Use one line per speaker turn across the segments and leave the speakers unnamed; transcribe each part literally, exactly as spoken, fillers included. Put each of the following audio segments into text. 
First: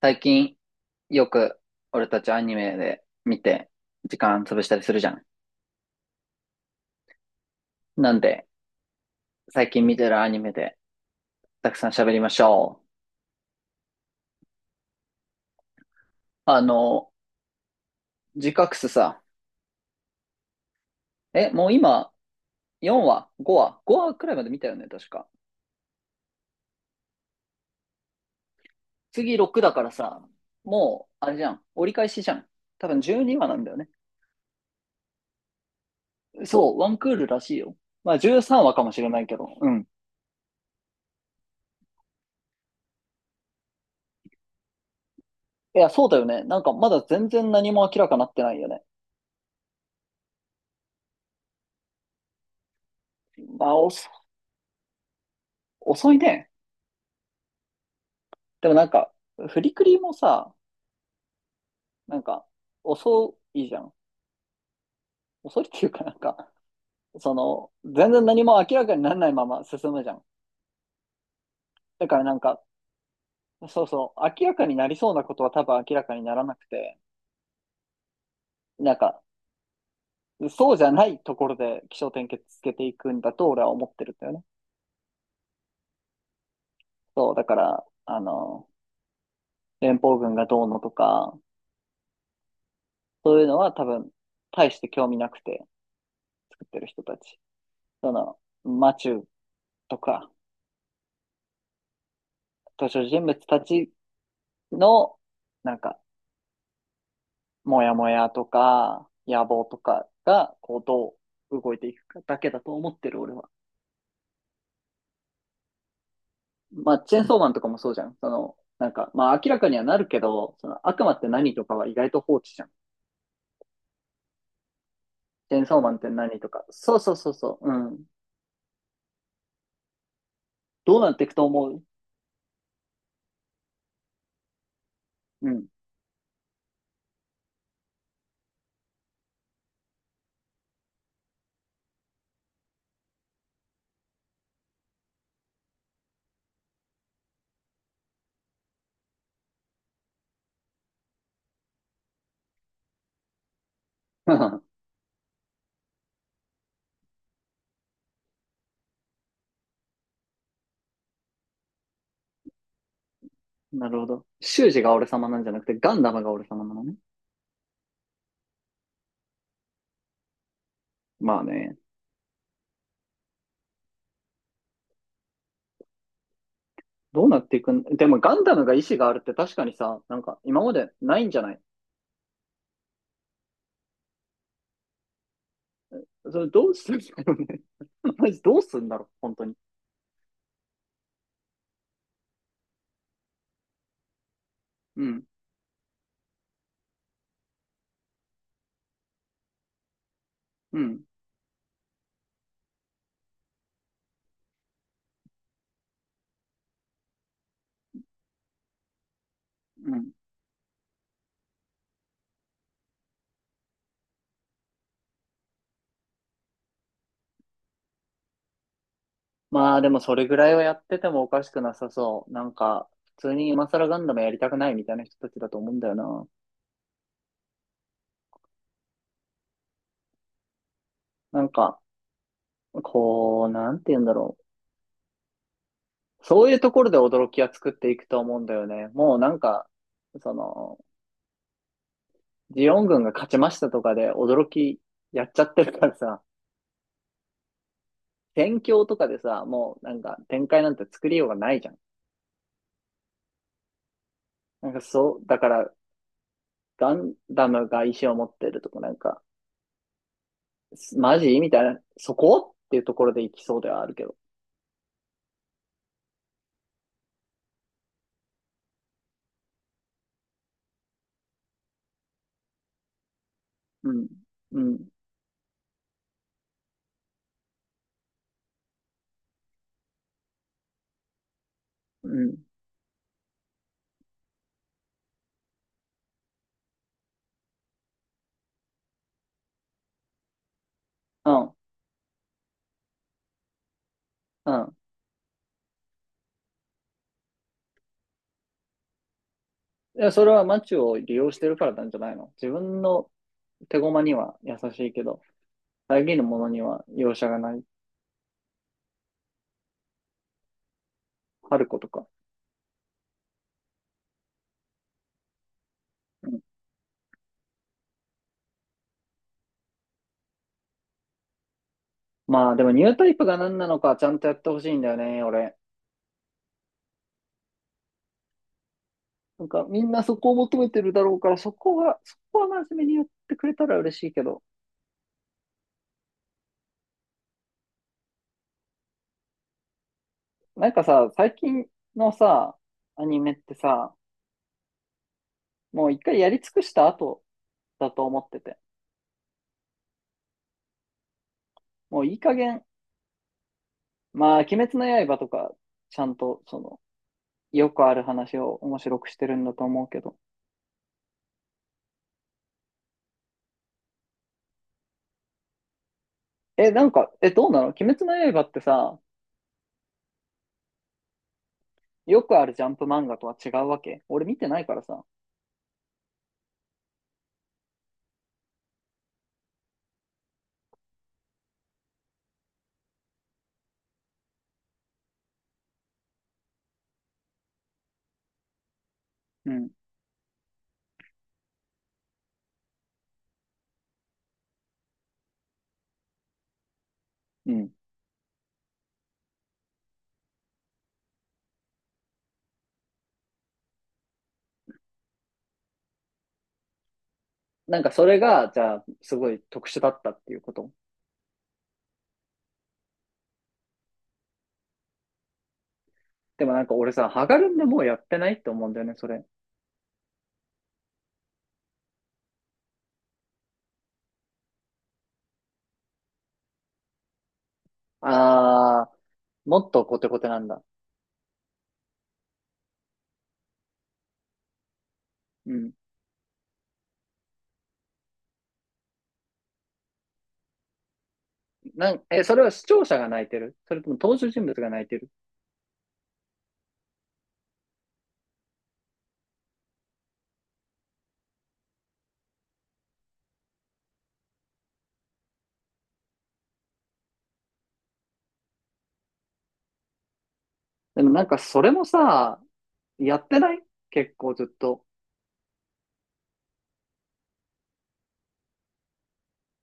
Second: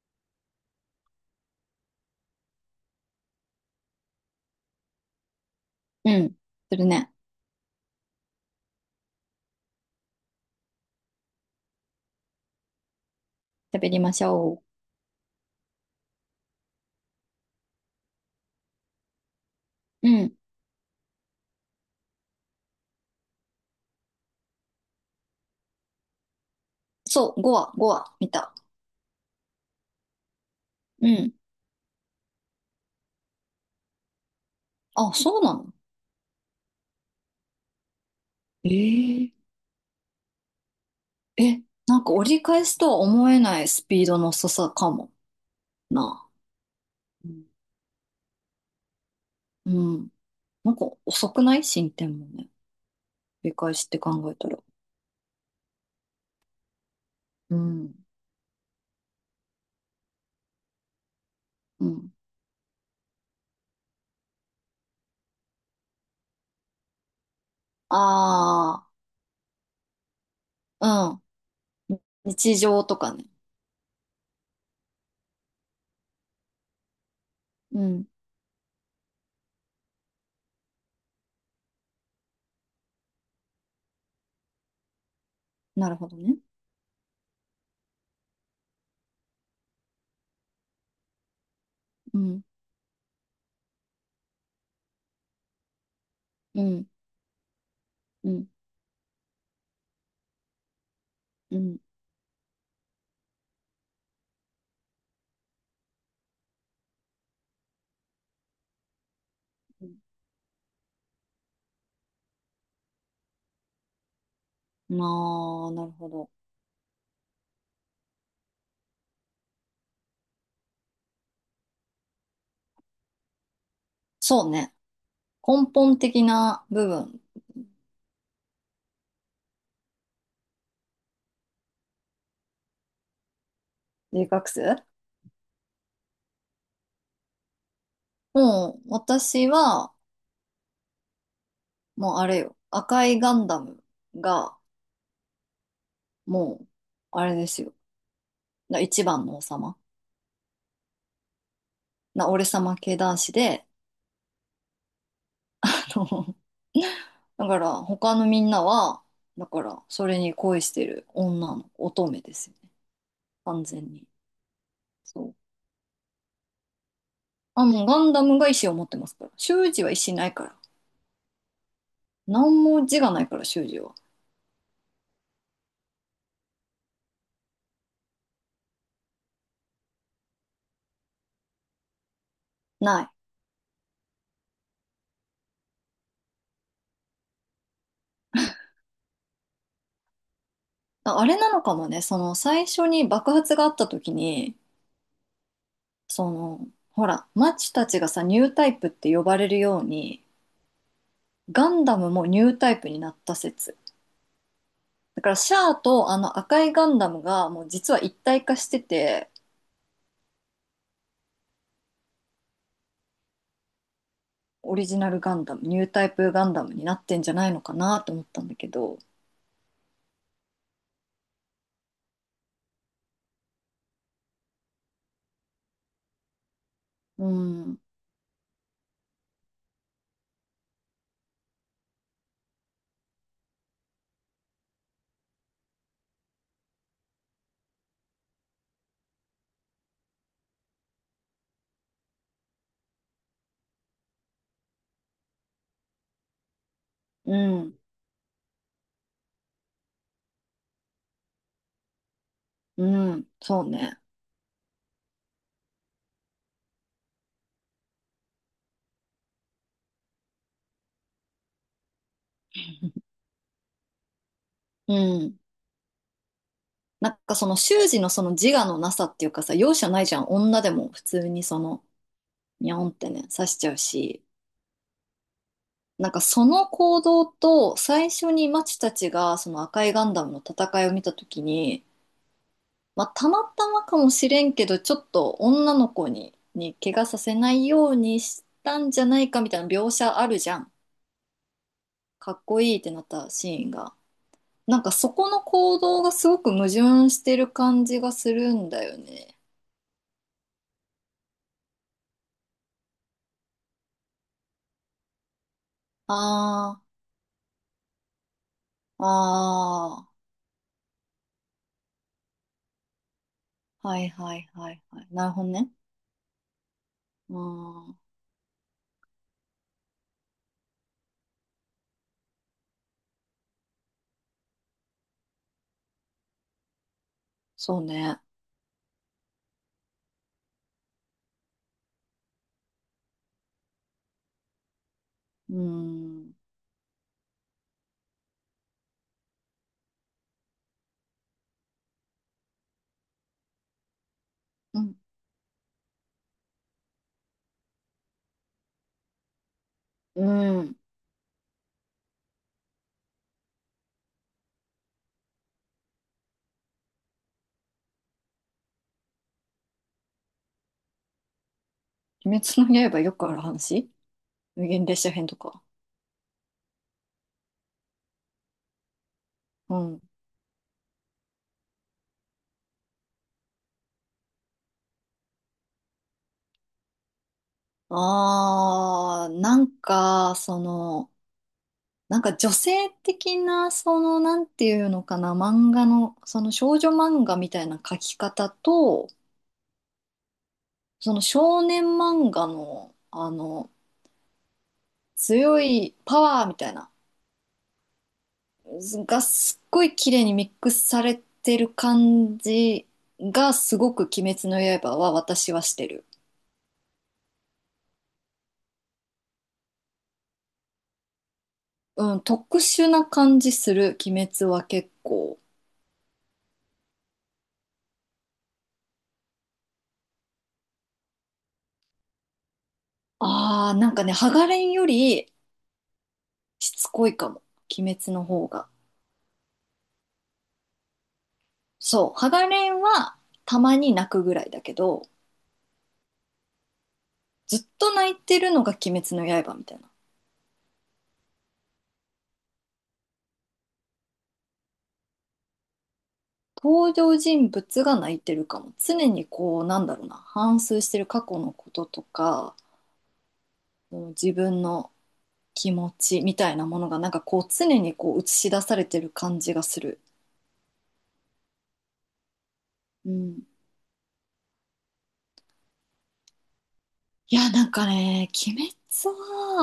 最近よく俺たちアニメで見て時間潰したりするじゃん。
うん。するね。
なんで最近見てるアニメでたくさん喋りましょ
喋りましょ
う。あの、ジカクスさ、
う。うん。
え、もう今よんわ、ごわ、ごわくらいまで見たよね、確か。
そう、ごわ、ごわ、見た。
次ろくだからさ、
う
もうあ
ん。
れじゃん、折り返しじゃん。多分じゅうにわなんだよね。
あ、そうなの。
そう、ワンクールらしいよ。まあじゅうさんわかもしれない
え
けど、うん。
ええ、なんか折り返すとは思えないスピードの遅さかも
いや、そうだよ
な。
ね。なんかまだ
う
全
ん
然何も明らかになってないよね。
うん。なんか遅くない進展もね。折り
ま
返
あ、
しって
遅
考えたら。
遅いね。
うん。
でもなんか、フリクリもさ、
うん。
なんか、遅いじゃん。遅いっていうかなんか、その、全然何も明ら
あ
かにならないまま進むじゃん。
あ、うん。
だからなん
日
か、
常とかね。
そうそう、明らかになりそうなことは多分明らかにならなくて、
うん。
なんか、そうじゃないところで起承転結つけていくんだと俺は思ってるんだよね。
なるほどね。
そう、だから、あの、連邦軍がどうのとか、
うん。
そういうのは多分、大して興味なくて
う
作って
ん。
る人たち。そ
う
の、
ん。
マチューとか、
うん。
登場人物たちの、なんか、もやもやとか、野望と
うん、
かが、こう、どう動いていくかだけだと思ってる、俺は。
なあ、なるほど。
まあ、チェーンソーマンとかもそうじゃん。その、なんか、まあ、明らかにはなるけど、その、悪魔って何とかは意外と放置じゃん。
そうね。
チェー
根
ンソーマン
本
って
的
何とか。
な部
そうそう
分、
そうそう。うん。どうなっていくと思う？
留学生、
うん。
もう、私は、もうあれよ、赤いガンダムが、もう、あれですよ。な一番の王様。な、俺様系男子で、あの、だから、他のみんなは、だから、それに恋してる女の乙女ですよね。完全
なるほ
に。
ど。修士が俺
そ
様
う。
なんじゃなくて、ガンダムが俺様なのね。
あ、もうガンダムが意志を持ってますから。修二は意志ないから。
まあね。
何も字がないから、修二は。
どうなっていくん、でもガンダムが意志があるって確かにさ、なんか今までないんじゃない？
ない。
それどうするんだろうね。マジどうするんだろう、本当に。
あ、あれなのかもね、その最初に爆発があった時に、
うん、
そのほらマッチたちがさ、ニュータイプって呼ばれるように、
うん、
ガンダムもニュータイプになった説。だからシャアとあの赤いガンダムがもう実は一体化してて、
うん。
オリジナルガンダムニュータイプガンダムになってんじゃないのかなと思ったんだけど。
まあでもそれぐらいはやっててもおかしくなさそう。なんか、普通に今更ガンダムやりたくないみたいな人たちだと思うんだよな。
うん、
なんか、こう、なんて言うんだろう。そういうところで驚きは作っていくと思うんだよね。もうなんか、その、ジオン軍が勝ちましたとかで驚きやっちゃってるからさ、
うん、
戦況とかでさ、もうなんか展開なんて作りようがないじゃん。
うん、そうね。
なんかそう、だからガンダムが石を持ってるとこなんか、すマジみたいな、そこっていうとこ ろで行きそうではあるけど。
うん、なんかその習字のその自我のなさっていうかさ、容赦ないじゃん、女でも普通にその、ニャオンってね、刺しちゃう
うん。
し。
うん。
なんかその行動と、最初にマチたちがその赤いガンダムの戦いを見た時に、
うん。
まあ、たまたまかもしれんけど、ちょっと女の子に、に怪我させないようにしたんじゃないかみたいな描写あるじゃん。
うん。
かっこいいってなったシーンが。
うん。
なんかそこの行動がすごく矛盾してる感じがするんだよね。
いや、それは街を利用してるからなんじゃないの？自分の手駒には優しいけど、遮るものに
あ
は容赦がない。
あ、あ
春子とか。
あ、はいはいはいはい。なるほどね。
うん。
うん、
まあでもニュータイプが何なのかちゃんとやってほしいんだよね、俺。
そうね。
なんかみんなそこを求めてるだろうから、そこは、そこは真面目にやってくれたら嬉しいけど。
うん、
なんかさ、最近のさ、アニメってさ、
うん、
もう一回やり尽くした後だと思ってて。
うん。
もういい加減、まあ、鬼滅の刃とか、ちゃんと、その、よくある話を面白くしてるんだと思うけど。
鬼滅の刃よくある話、無限列車編とか。
え、なんか、え、どうなの鬼滅の刃ってさ、
うん。
よくあるジャンプ漫画とは違うわけ？俺見てないからさ。
あー、なんか、その、なんか女性的な、その、なんていうのかな、漫画の、その少女漫画みたいな描き方と、
うん。
その少年漫画の、あの、強いパワーみたいな、
うん。
がすっごい綺麗にミックスされてる感じが、すごく鬼滅の刃は私はしてる。
なんかそれが、じゃあ、すごい特殊だったっていうこと？
うん、特殊な感じする、鬼滅は結構。
でもなんか俺さ、ハガルンでもうやってないって思うんだよね、それ。
ああ、なんかね、ハガレンよりしつこいかも、鬼滅の方が。
あー、もっとコテコテなんだ。
そう、ハガレンはたまに泣くぐらいだけど、
うん。
ずっと泣いてるのが鬼滅の刃みたいな。
なんえ、それは視聴者が泣いてる？それとも登場人物が泣いてる？
登場人物が泣いてるかも。常にこう、なんだろうな、反芻してる過去のこととか、もう自分の気持ちみたいなものが、なんかこう、常にこう映し出されてる感じがする。
でもなんかそれもさ、
う
やって
ん。
ない？結構ずっと。
いや、なんかね、鬼滅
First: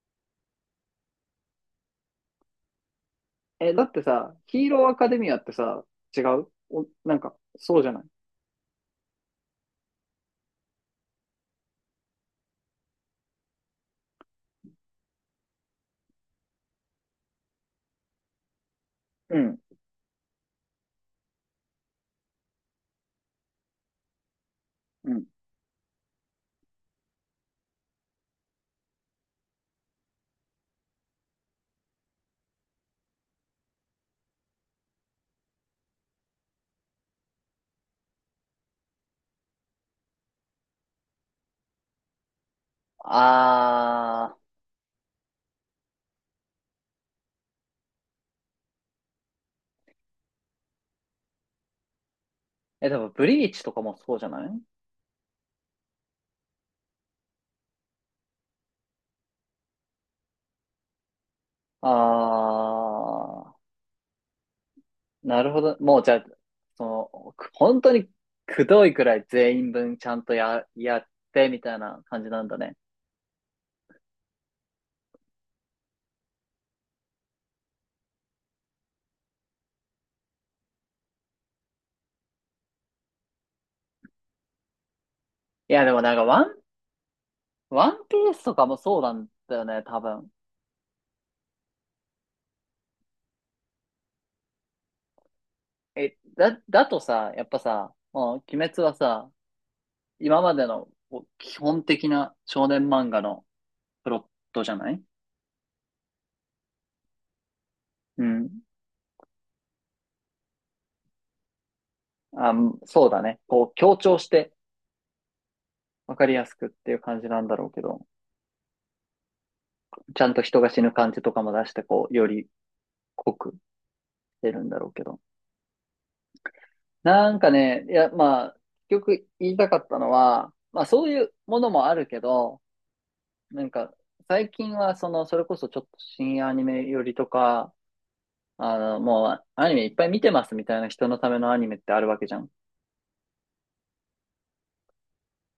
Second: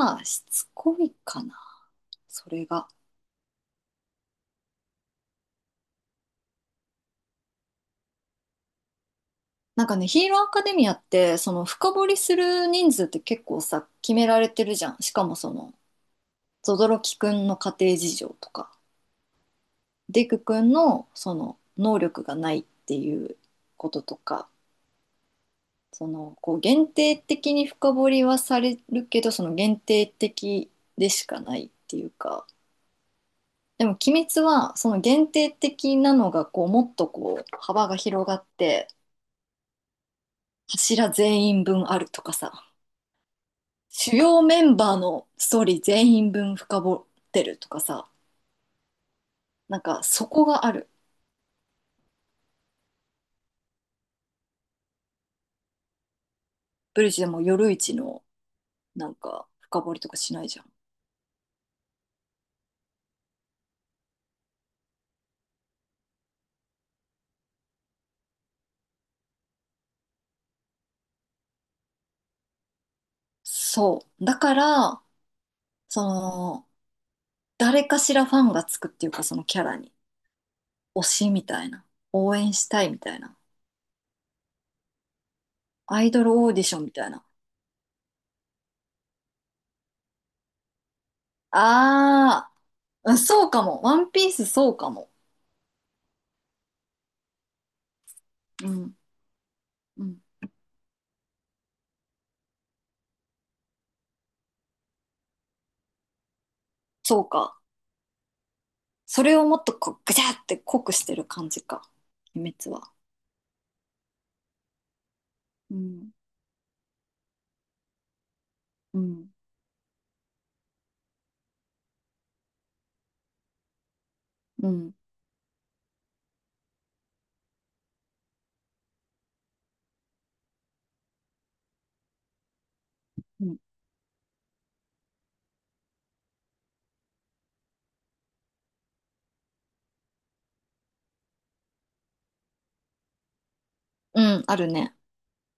はしつこいかな、それが。
え、だってさ、ヒーローアカデミアってさ、違うお、なんか、そうじゃない？
なんかね、ヒーローアカデミアって、その深掘りする人数って結構さ、決められてるじゃん。しかもその、ゾドロキくんの家庭事情とか、
うん、
デクくんのその、能力がないっていうこととか、
うん。
その、こう、限定的に深掘りはされるけど、その限定的でしかないっていうか、でも「鬼滅」はその限定的なのがこうもっとこう幅が広がって、柱全員分あるとかさ、主
あ
要メンバーのストーリー全員分深掘ってるとかさ、なんかそこがある。
ー、え、でもブリーチとかもそうじゃない？
ブリッジでも夜市のなんか深掘りとかしないじゃん。
あー、なるほど。もうじゃあ、その、く本当にくどいくらい全員分ちゃんとや、やってみたいな感じなんだね。
そうだから、その誰かしらファンがつくっていうか、そのキャラに、推しみたいな、応援したいみたいな、
いや、でも
ア
な
イ
ん
ド
か
ル
ワ
オー
ン
ディションみたいな。
ワンピースとかもそうなんだよね、多分。
あー、うん、そうかも。ワンピースそうかも。
え、だ、だとさ、やっぱさ、もう鬼
う
滅は
ん。
さ、
うん。
今までのこう基本的な少年漫画のプロットじゃない？
そうか。
うん。
それをもっとこう、ぐちゃって濃くしてる感じか。
あ、
鬼滅は。
そうだね。こう強調して
うん。
わかりやすくっていう感じなんだろうけど、
うん。
ちゃんと人が死ぬ感じとかも出して、こう、より濃く出る
う
んだろう
ん。
けど。なんかね、いや、まあ、結局言いたかったのは、まあそういうものもあるけど、
うん。
なんか、最近は、その、それこそちょっと新アニメよりとか、あの、もう、アニメいっぱい見てますみたいな人のためのアニメってあるわけじゃん。
うん、あるね。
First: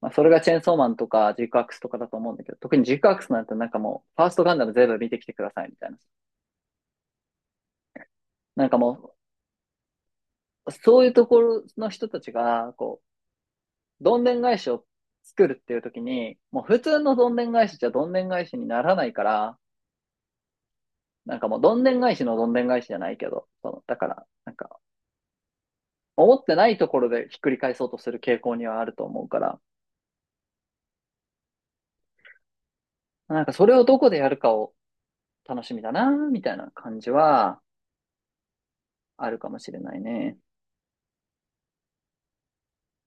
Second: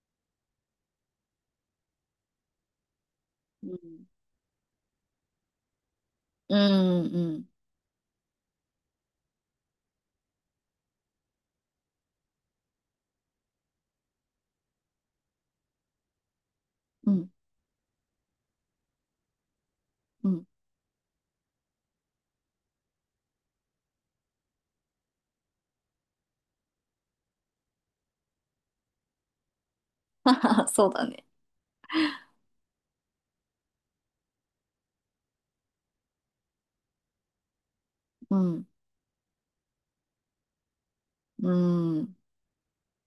まあ、それがチェーンソーマンとか、ジークアクスとかだと思うんだけど、特にジークアクスなんてなん
う
か
ん。
もう、ファーストガンダム全部見てきてくださいみたいな。
うん、うん、
なんかもう、そういうところの人たちが、こう、どんでん返しを作るっていう時に、もう普通
う
のど
ん、
んでん返しじゃどんでん返しにならないから、
うん。
なんかもうどんでん返しのどんでん返しじゃないけど、その、だから、なんか、思ってないところでひっくり返そうとする傾向にはあると思うから、
そうだね。
なんかそれをどこでやるかを楽しみだな、みたいな感じは
うん、
あるかもしれないね。
うん。